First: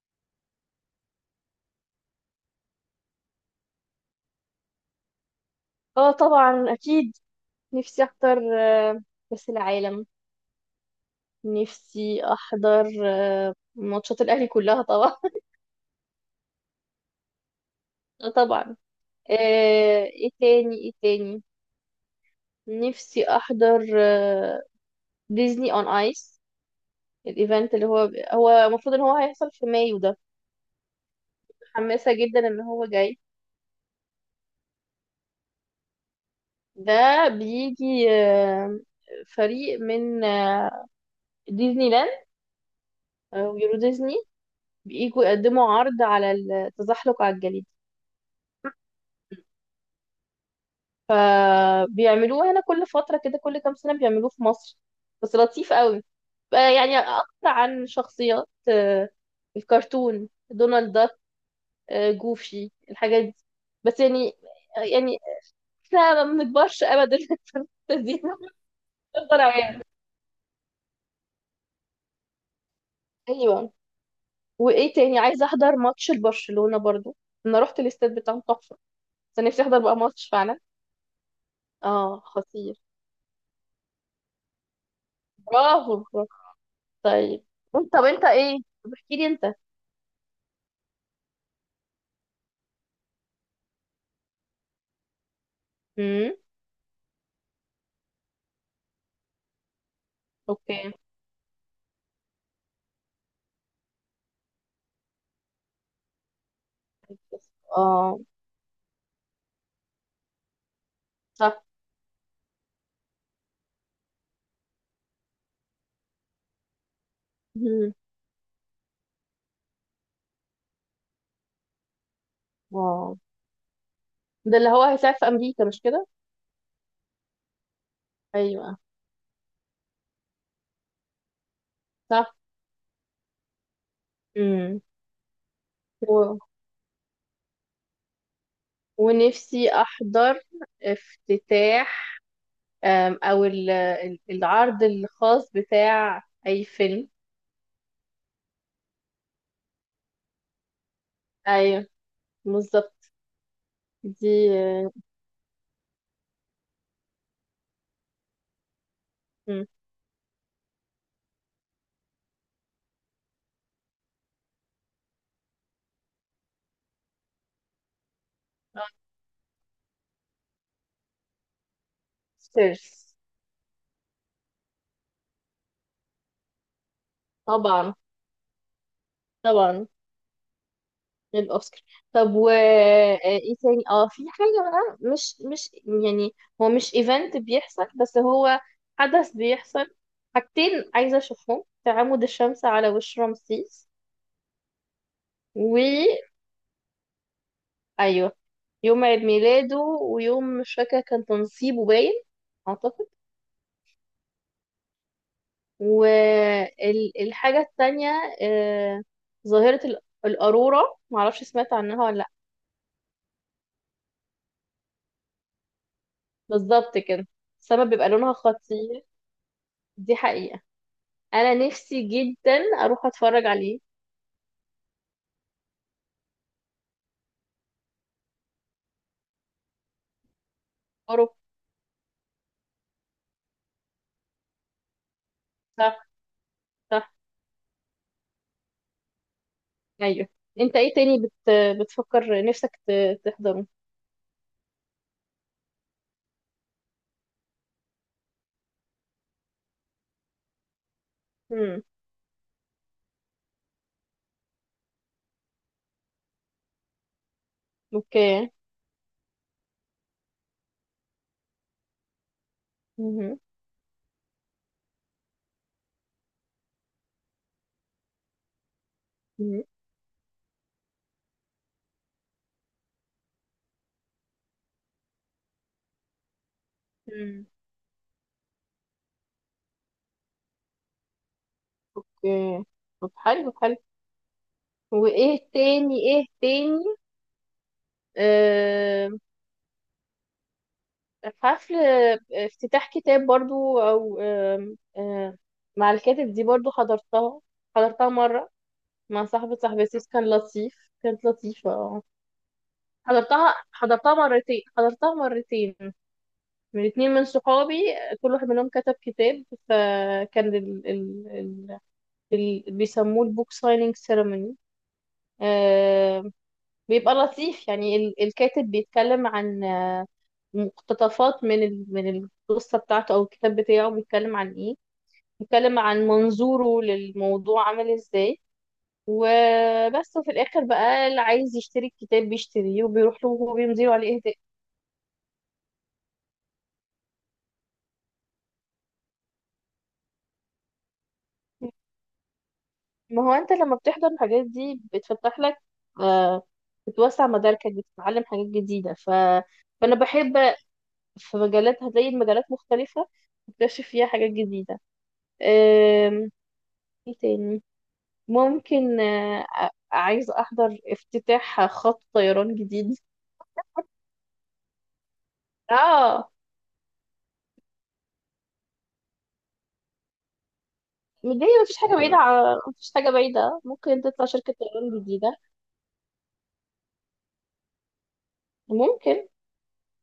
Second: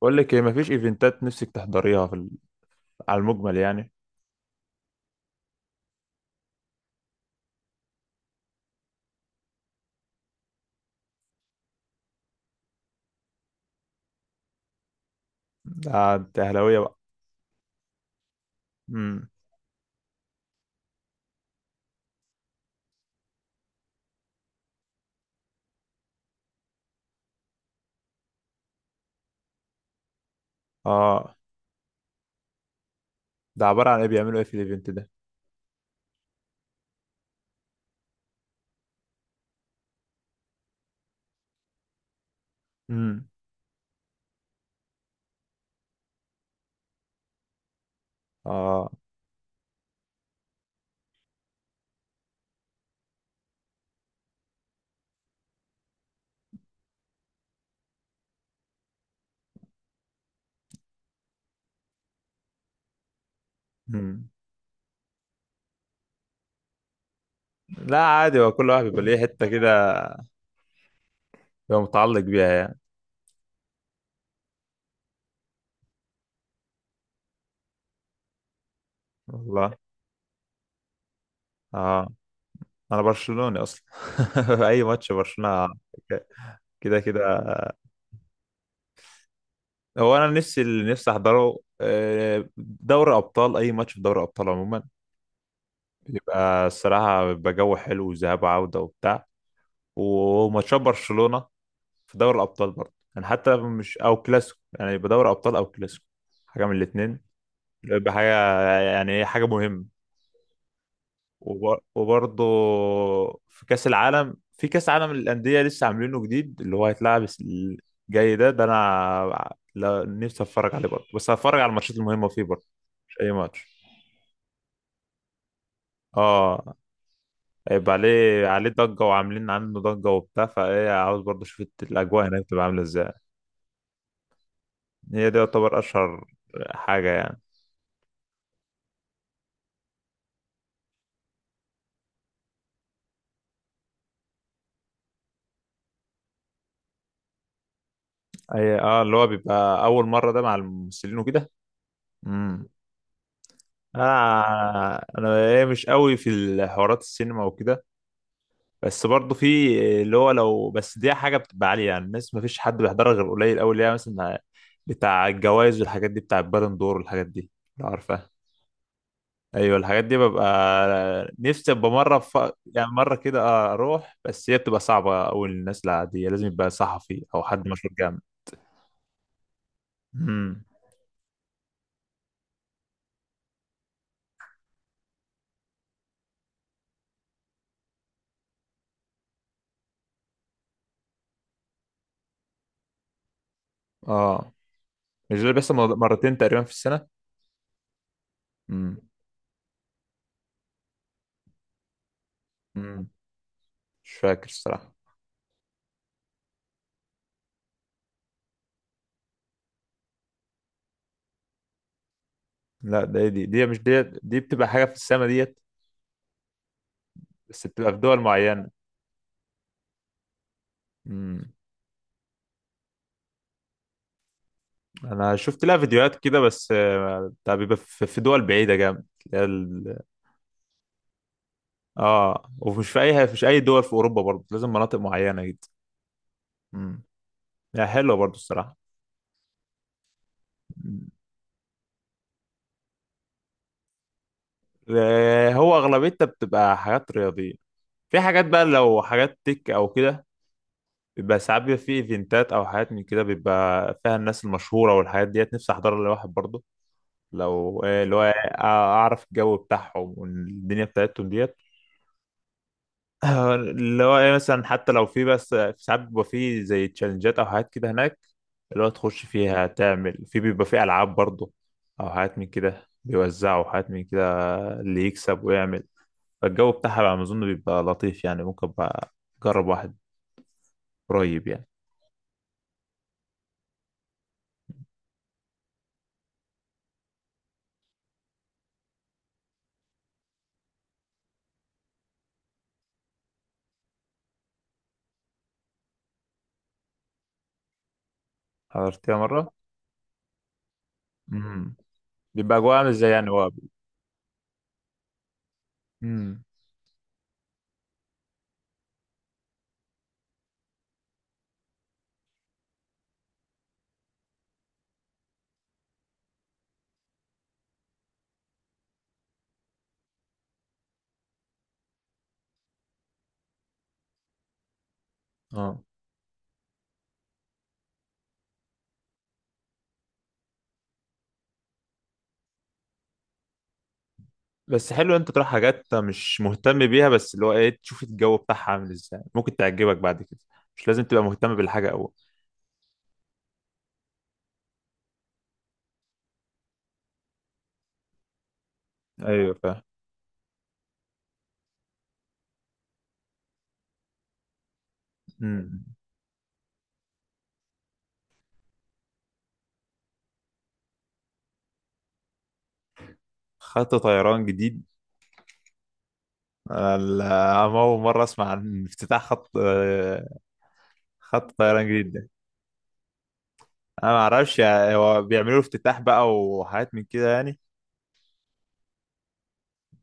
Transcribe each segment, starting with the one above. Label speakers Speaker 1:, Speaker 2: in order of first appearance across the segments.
Speaker 1: بقول لك ايه؟ مفيش ايفنتات نفسك تحضريها في على المجمل يعني.
Speaker 2: اه طبعا اكيد. نفسي احضر كاس العالم. نفسي احضر ماتشات الاهلي كلها طبعا.
Speaker 1: ده انت اهلاويه بقى؟
Speaker 2: طبعا.
Speaker 1: امم.
Speaker 2: ايه تاني، ايه تاني؟ نفسي احضر ديزني اون ايس، الايفنت اللي هو المفروض ان هو هيحصل في مايو ده.
Speaker 1: اه.
Speaker 2: متحمسه جدا ان هو جاي.
Speaker 1: ده عباره عن ايه؟ بيعملوا ايه في الايفنت ده؟
Speaker 2: ده بيجي فريق من ديزني لاند
Speaker 1: امم.
Speaker 2: ويورو ديزني، بييجوا يقدموا عرض على التزحلق على الجليد.
Speaker 1: اه.
Speaker 2: بيعملوه هنا كل فترة كده، كل كام سنة بيعملوه في مصر. بس لطيف قوي، بقى يعني أكتر عن شخصيات الكرتون، دونالد داك جوفي، الحاجات دي. بس
Speaker 1: امم.
Speaker 2: يعني احنا ما بنكبرش ابدا الحتة
Speaker 1: لا،
Speaker 2: دي،
Speaker 1: عادي، هو كل واحد بيبقى ليه
Speaker 2: بنفضل
Speaker 1: حته كده،
Speaker 2: عيال.
Speaker 1: بيبقى متعلق بيها يعني.
Speaker 2: ايوه. وايه تاني؟ عايزه احضر ماتش لبرشلونه برضو. انا رحت الاستاد بتاعهم تحفه، بس أنا نفسي
Speaker 1: والله.
Speaker 2: احضر بقى ماتش فعلا.
Speaker 1: اه.
Speaker 2: اه، خطير.
Speaker 1: انا برشلوني اصلا اي ماتش برشلونه
Speaker 2: برافو برافو.
Speaker 1: كده كده.
Speaker 2: طيب. انت طب انت ايه طب احكي لي انت.
Speaker 1: هو انا نفسي اللي نفسي احضره دوري ابطال، اي ماتش في دوري ابطال عموما.
Speaker 2: امم.
Speaker 1: بيبقى الصراحه بيبقى جو حلو وذهاب وعوده وبتاع، وماتشات
Speaker 2: اوكي.
Speaker 1: برشلونه في دوري الابطال برضه، يعني حتى مش او كلاسيكو، يعني يبقى دوري ابطال او كلاسيكو، حاجه من الاثنين. يبقى
Speaker 2: اه.
Speaker 1: حاجه، يعني ايه، حاجه مهمه.
Speaker 2: صح.
Speaker 1: وبرضه في كاس العالم، في كاس عالم للانديه لسه عاملينه جديد اللي هو هيتلعب
Speaker 2: مم.
Speaker 1: الجاي ده انا نفسي اتفرج عليه برضه، بس هتفرج على الماتشات المهمه فيه برضه، مش
Speaker 2: اه.
Speaker 1: اي ماتش.
Speaker 2: ده اللي هو هيساعد في امريكا، مش كده؟
Speaker 1: اه. هيبقى عليه
Speaker 2: ايوه،
Speaker 1: ضجه، وعاملين عنه ضجه وبتاع، فايه عاوز برضه اشوف الاجواء
Speaker 2: صح.
Speaker 1: هناك تبقى عامله ازاي.
Speaker 2: مم.
Speaker 1: هي دي يعتبر اشهر
Speaker 2: و...
Speaker 1: حاجه يعني.
Speaker 2: ونفسي احضر افتتاح، او العرض الخاص بتاع اي فيلم.
Speaker 1: اي اه اللي هو بيبقى اول مره ده مع الممثلين وكده.
Speaker 2: ايوه،
Speaker 1: امم.
Speaker 2: بالظبط. دي
Speaker 1: انا
Speaker 2: آه،
Speaker 1: انا إيه مش قوي في الحوارات السينما وكده، بس برضه
Speaker 2: مم.
Speaker 1: في اللي هو، لو بس دي حاجه بتبقى عاليه يعني الناس ما فيش حد بيحضرها غير قليل قوي، اللي هي مثلا بتاع الجوائز والحاجات دي، بتاع البالون دور والحاجات دي، لو عارفها.
Speaker 2: آه،
Speaker 1: ايوه، الحاجات دي ببقى نفسي ابقى مره. يعني مره
Speaker 2: سيرس.
Speaker 1: كده اروح، بس هي بتبقى صعبه قوي للناس العاديه، لازم يبقى صحفي او حد مشهور
Speaker 2: طبعا
Speaker 1: جامد.
Speaker 2: طبعا.
Speaker 1: امم.
Speaker 2: للأوسكار. طب و ايه تاني؟ اه، في حاجة بقى مش يعني هو مش ايفنت بيحصل، بس هو حدث بيحصل. حاجتين عايزة اشوفهم: تعامد الشمس على وش رمسيس.
Speaker 1: اه. مش ده اللي بيحصل
Speaker 2: و
Speaker 1: مرتين تقريبا في السنه؟
Speaker 2: ايوه،
Speaker 1: امم.
Speaker 2: يوم عيد ميلاده ويوم مش فاكرة كان تنصيبه، باين اعتقد.
Speaker 1: امم. مش فاكر الصراحة.
Speaker 2: والحاجة التانية آه، ظاهرة الأرورا، معرفش سمعت عنها ولا لأ.
Speaker 1: لا، ده دي دي مش دي بتبقى حاجة في السما ديت،
Speaker 2: بالظبط كده.
Speaker 1: بس
Speaker 2: السما
Speaker 1: بتبقى في
Speaker 2: بيبقى
Speaker 1: دول
Speaker 2: لونها
Speaker 1: معينة.
Speaker 2: خطير، دي حقيقة.
Speaker 1: امم.
Speaker 2: انا نفسي جدا اروح اتفرج عليه.
Speaker 1: انا شفت لها فيديوهات كده، بس بتاع بيبقى في دول بعيدة جامد، اللي هي.
Speaker 2: اروح.
Speaker 1: اه، ومش في اي، مش اي دول في اوروبا برضه، لازم مناطق معينة جدا.
Speaker 2: صح،
Speaker 1: امم.
Speaker 2: صح.
Speaker 1: يعني حلوة برضه الصراحة.
Speaker 2: ايوه. انت ايه
Speaker 1: مم.
Speaker 2: تاني بتفكر نفسك تحضره.
Speaker 1: هو اغلبيتها بتبقى حاجات رياضية، في حاجات بقى لو حاجات تك او كده، بيبقى ساعات بيبقى
Speaker 2: امم.
Speaker 1: في ايفنتات او حاجات من كده بيبقى فيها الناس المشهورة والحاجات ديت، نفسي احضرها لواحد برضه، لو اللي هو
Speaker 2: اوكي.
Speaker 1: اعرف الجو بتاعهم والدنيا بتاعتهم ديت.
Speaker 2: مهم.
Speaker 1: اللي هو إيه، مثلا حتى لو في، بس في ساعات بيبقى في زي تشالنجات او حاجات كده هناك، اللي هو تخش
Speaker 2: مهم.
Speaker 1: فيها تعمل في، بيبقى في العاب برضه، او حاجات من كده بيوزعوا حاجات من كده اللي يكسب ويعمل، فالجو بتاعها بقى ما اظن
Speaker 2: مم.
Speaker 1: بيبقى لطيف يعني، ممكن بقى اجرب واحد قريب يعني.
Speaker 2: اوكي. طب، حلو حلو. وايه تاني؟ ايه تاني؟ آه... حفل افتتاح كتاب برضو، او مع الكاتب. دي برضو حضرتها، حضرتها مرة
Speaker 1: حضرتها
Speaker 2: مع
Speaker 1: مره.
Speaker 2: صاحبتي، كان لطيف، كانت لطيفة.
Speaker 1: امم.
Speaker 2: اه.
Speaker 1: بيبقى جوه عامل ازاي يعني هو؟
Speaker 2: حضرتها، حضرتها مرتين، حضرتها مرتين
Speaker 1: امم.
Speaker 2: من اتنين من صحابي، كل واحد منهم كتب كتاب. فكان ال بيسموه البوك سايننج سيرموني. آه. بيبقى لطيف يعني الكاتب بيتكلم عن مقتطفات من من القصة بتاعته أو الكتاب بتاعه، بيتكلم عن إيه، بيتكلم
Speaker 1: اه.
Speaker 2: عن منظوره للموضوع عامل إزاي. وبس. وفي الآخر بقى اللي عايز يشتري الكتاب بيشتريه وبيروح له وهو بيمضيله عليه إهداء.
Speaker 1: بس حلو انت تروح حاجات مش مهتم بيها، بس اللي هو ايه، تشوف الجو بتاعها عامل ازاي، ممكن تعجبك بعد كده، مش لازم تبقى مهتم بالحاجة أول.
Speaker 2: ما هو انت لما بتحضر الحاجات دي بتفتح لك، آه، بتوسع مداركك، بتتعلم حاجات جديدة،
Speaker 1: ايوه فاهم.
Speaker 2: فأنا بحب. في مجالات، هتلاقي المجالات مختلفة، تكتشف فيها حاجات جديدة.
Speaker 1: مم.
Speaker 2: آم، ايه تاني؟ ممكن عايز أحضر افتتاح خط طيران جديد.
Speaker 1: خط طيران جديد؟
Speaker 2: اه.
Speaker 1: انا اول مرة اسمع عن افتتاح خط آه،
Speaker 2: دي
Speaker 1: خط
Speaker 2: مفيش
Speaker 1: طيران
Speaker 2: حاجة
Speaker 1: جديد
Speaker 2: بعيدة،
Speaker 1: ده،
Speaker 2: ممكن
Speaker 1: انا ما
Speaker 2: تطلع شركة
Speaker 1: اعرفش، يعني
Speaker 2: طيران
Speaker 1: هو
Speaker 2: جديدة.
Speaker 1: بيعملوا افتتاح بقى وحاجات من كده يعني.
Speaker 2: ممكن.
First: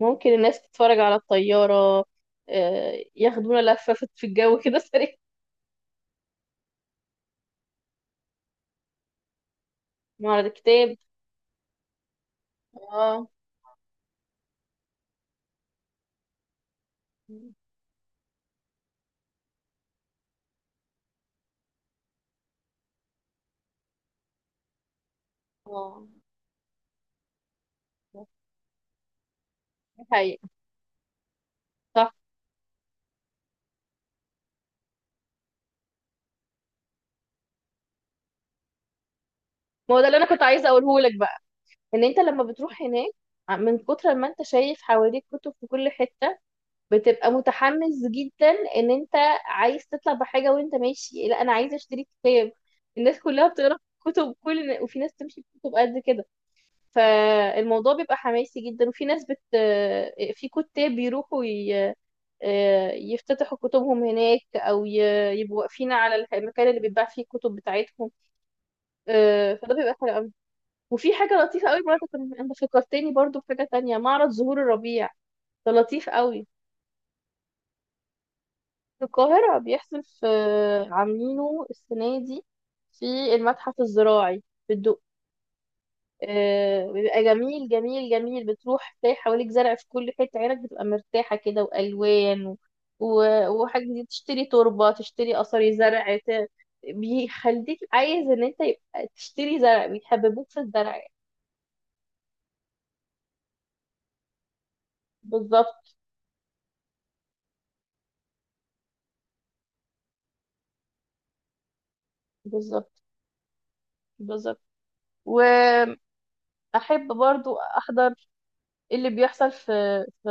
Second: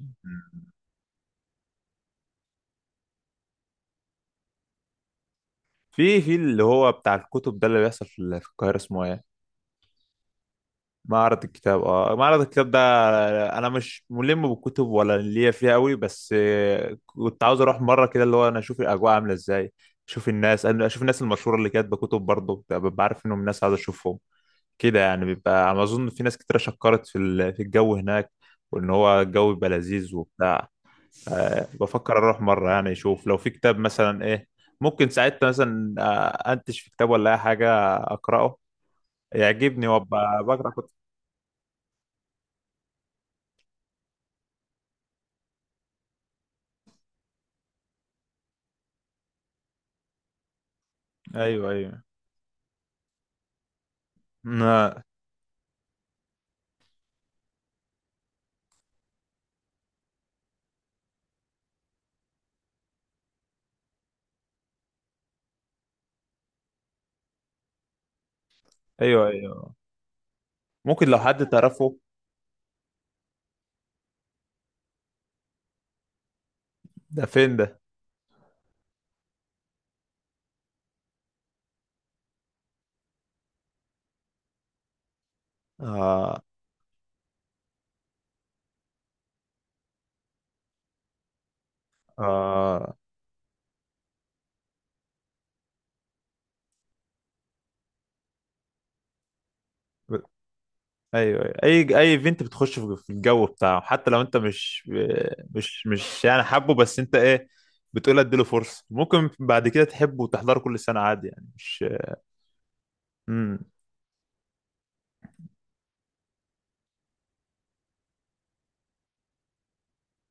Speaker 2: ممكن الناس
Speaker 1: مم.
Speaker 2: تتفرج على الطيارة، ياخدونا لفة في الجو كده سريع.
Speaker 1: في اللي هو بتاع الكتب ده اللي بيحصل في القاهرة اسمه ايه؟
Speaker 2: معرض الكتاب.
Speaker 1: معرض الكتاب. اه معرض الكتاب ده،
Speaker 2: اه،
Speaker 1: انا مش ملم بالكتب ولا ليا فيها قوي، بس كنت عاوز اروح مره كده، اللي هو انا اشوف الاجواء عامله ازاي، اشوف الناس انا اشوف الناس المشهوره اللي كاتبه كتب برضه، ببقى عارف انهم ناس عاوز اشوفهم كده يعني، بيبقى على ما
Speaker 2: اه.
Speaker 1: اظن في ناس كتير شكرت في الجو هناك، وان هو الجو بيبقى
Speaker 2: دي
Speaker 1: لذيذ
Speaker 2: حقيقة.
Speaker 1: وبتاع.
Speaker 2: صح.
Speaker 1: بفكر اروح مره يعني، اشوف لو في كتاب مثلا ايه، ممكن ساعتها مثلا انتش في كتاب ولا اي حاجه اقراه يعجبني
Speaker 2: ما هو ده اللي انا كنت
Speaker 1: وابقى
Speaker 2: عايزه
Speaker 1: بقرا كتب.
Speaker 2: اقوله لك بقى، ان انت لما بتروح هناك، من كتر ما انت شايف حواليك كتب في كل حته، بتبقى متحمس جدا ان انت عايز تطلع بحاجه. وانت ماشي: لا، انا
Speaker 1: ايوه
Speaker 2: عايزه
Speaker 1: ايوه.
Speaker 2: اشتري كتاب، الناس كلها بتقرا كتب، كل وفي
Speaker 1: آه.
Speaker 2: ناس تمشي بكتب قد كده. فالموضوع بيبقى حماسي جدا. وفي ناس في كتاب بيروحوا يفتتحوا كتبهم هناك، او يبقوا واقفين على المكان اللي بيتباع فيه الكتب بتاعتهم.
Speaker 1: ايوه ايوه.
Speaker 2: فده بيبقى حلو قوي.
Speaker 1: ممكن
Speaker 2: وفي
Speaker 1: لو
Speaker 2: حاجه
Speaker 1: حد
Speaker 2: لطيفه قوي
Speaker 1: تعرفه.
Speaker 2: برضه، انت فكرتني برضه بحاجه تانية: معرض زهور الربيع، ده لطيف قوي.
Speaker 1: ده فين ده؟
Speaker 2: في القاهره، بيحصل في، عاملينه السنه دي في المتحف الزراعي في الدق.
Speaker 1: آه.
Speaker 2: بيبقى جميل جميل جميل. بتروح تلاقي حواليك زرع في كل حتة، عينك بتبقى مرتاحة كده، وألوان و...
Speaker 1: آه.
Speaker 2: و- وحاجة جديدة، تشتري تربة، تشتري قصري زرع، بيخليك عايز ان انت يبقى تشتري زرع، بيحببوك في الزرع يعني.
Speaker 1: ايوه أيوة. اي ايفنت بتخش في الجو بتاعه، حتى لو انت مش مش
Speaker 2: بالظبط.
Speaker 1: مش يعني حابه، بس انت ايه بتقول؟ اديله فرصه، ممكن بعد كده تحبه وتحضره كل سنه عادي يعني، مش.
Speaker 2: بالظبط.
Speaker 1: امم.
Speaker 2: بالظبط. وأحب برضو أحضر اللي بيحصل في في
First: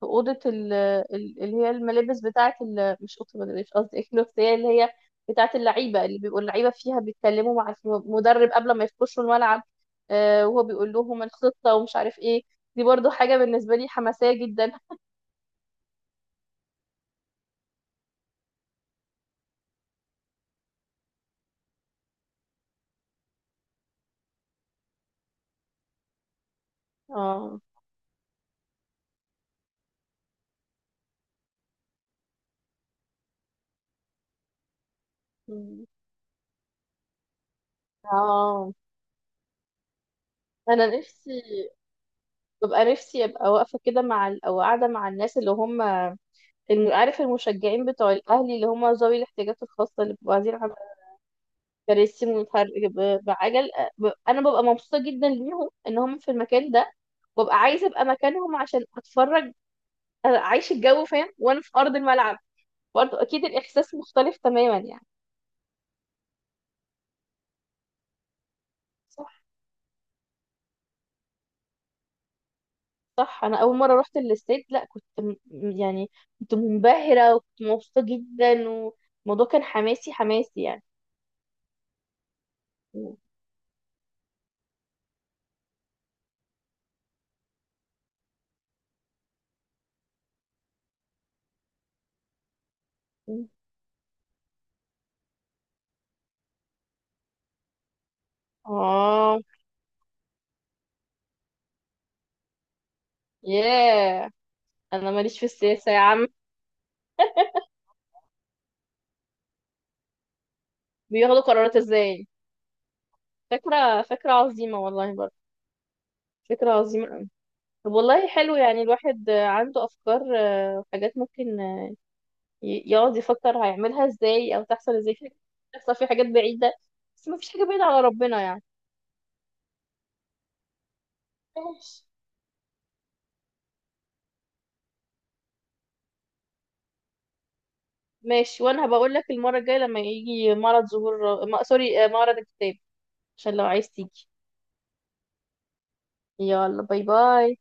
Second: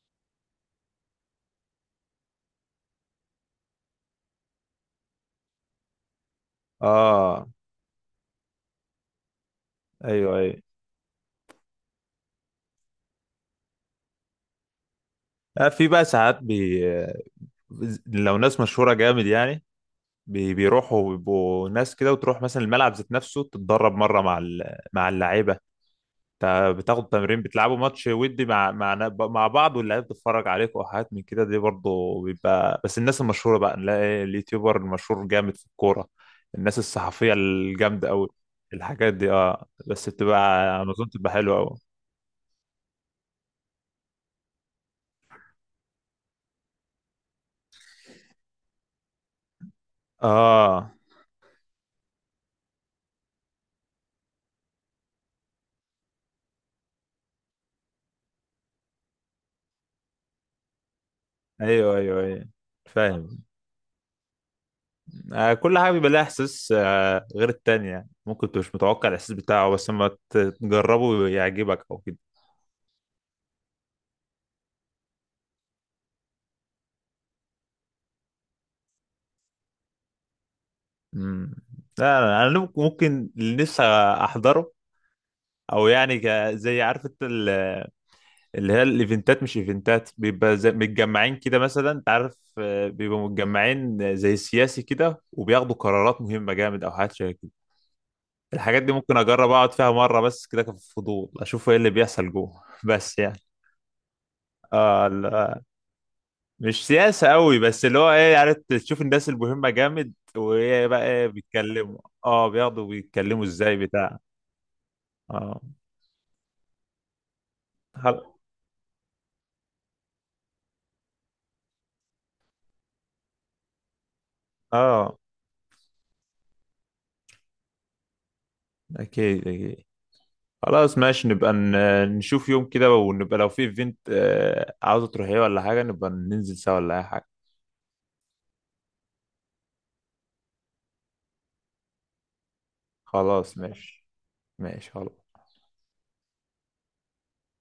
Speaker 2: في اوضه اللي هي الملابس بتاعه، مش اوضه الملابس، قصدي الكلوت، هي اللي هي بتاعه اللعيبه، اللي بيبقوا اللعيبه فيها
Speaker 1: اه.
Speaker 2: بيتكلموا مع المدرب قبل ما يخشوا الملعب.
Speaker 1: ايوه ايوه.
Speaker 2: وهو بيقول لهم الخطه ومش عارف ايه. دي برضو حاجه بالنسبه لي حماسيه جدا.
Speaker 1: في بقى ساعات لو ناس مشهوره جامد يعني بيروحوا بيبقوا ناس كده، وتروح مثلا الملعب ذات نفسه، تتدرب مره مع اللعيبه، بتاخدوا تمرين
Speaker 2: اه.
Speaker 1: بتلعبوا ماتش ودي مع بعض، واللعيبه بتتفرج عليكم وحاجات من كده دي برضه بيبقى، بس الناس المشهوره بقى نلاقي اليوتيوبر المشهور جامد في
Speaker 2: مم.
Speaker 1: الكوره، الناس الصحفيه الجامده قوي،
Speaker 2: اه.
Speaker 1: الحاجات دي، اه، بس بتبقى
Speaker 2: انا
Speaker 1: على اظن بتبقى
Speaker 2: نفسي
Speaker 1: حلوه قوي.
Speaker 2: ببقى نفسي ابقى واقفه كده مع او قاعده مع الناس اللي هم، عارف، المشجعين بتوع الاهلي اللي هم ذوي الاحتياجات الخاصه، اللي بيبقوا عايزين
Speaker 1: اه.
Speaker 2: كراسي متحرك بعجل. انا ببقى مبسوطه جدا ليهم ان هم في المكان ده. ببقى عايزه ابقى مكانهم عشان اتفرج، اعيش الجو، فاهم، وانا في ارض
Speaker 1: ايوه ايوه
Speaker 2: الملعب.
Speaker 1: ايوه
Speaker 2: برضه
Speaker 1: فاهم.
Speaker 2: اكيد الاحساس مختلف تماما يعني.
Speaker 1: آه كل حاجه بيبقى لها احساس غير التانية، ممكن تبقى مش متوقع
Speaker 2: صح،
Speaker 1: الاحساس بتاعه، بس لما تجربه يعجبك او كده.
Speaker 2: صح. انا اول مره رحت الاستاد لا كنت يعني كنت منبهره وكنت مبسوطه جدا. والموضوع كان حماسي حماسي يعني.
Speaker 1: امم. لا، انا ممكن
Speaker 2: م-
Speaker 1: ممكن اللي نفسي احضره، او يعني زي عارف انت اللي هي الايفنتات، مش ايفنتات بيبقى زي متجمعين كده، مثلا انت عارف بيبقوا
Speaker 2: م.
Speaker 1: متجمعين زي السياسي كده وبياخدوا قرارات مهمه جامد او حاجات شبه كده، الحاجات دي ممكن
Speaker 2: اه.
Speaker 1: اجرب اقعد فيها مره بس كده كفضول، اشوف ايه اللي بيحصل جوه بس يعني.
Speaker 2: ياه.
Speaker 1: اه
Speaker 2: انا ماليش في
Speaker 1: لا.
Speaker 2: السياسه يا عم.
Speaker 1: مش سياسه قوي، بس اللي هو ايه، عارف، تشوف الناس المهمه جامد، وايه بقى، ايه
Speaker 2: بياخدوا قرارات
Speaker 1: بيتكلموا.
Speaker 2: ازاي.
Speaker 1: اه، بياخدوا، بيتكلموا ازاي
Speaker 2: فكره،
Speaker 1: بتاع.
Speaker 2: عظيمه والله برضه.
Speaker 1: اه.
Speaker 2: فكره عظيمه. طب
Speaker 1: خل-
Speaker 2: والله حلو يعني. الواحد عنده افكار وحاجات ممكن، يقعد يفكر هيعملها ازاي، او تحصل ازاي.
Speaker 1: اه
Speaker 2: في حاجات تحصل، في حاجات بعيده، بس ما فيش حاجه بعيده على ربنا يعني.
Speaker 1: اكيد اكيد. خلاص ماشي، نبقى
Speaker 2: ماشي.
Speaker 1: نشوف يوم كده، ونبقى لو في ايفنت عاوزة تروحيه ولا حاجة نبقى ننزل سوا ولا أي حاجة.
Speaker 2: ماشي، وانا هبقول لك المره الجايه لما يجي معرض ظهور ما... سوري، معرض الكتاب، عشان
Speaker 1: خلاص
Speaker 2: لو عايز
Speaker 1: ماشي.
Speaker 2: تيجي.
Speaker 1: ماشي خلاص.
Speaker 2: يلا، باي باي.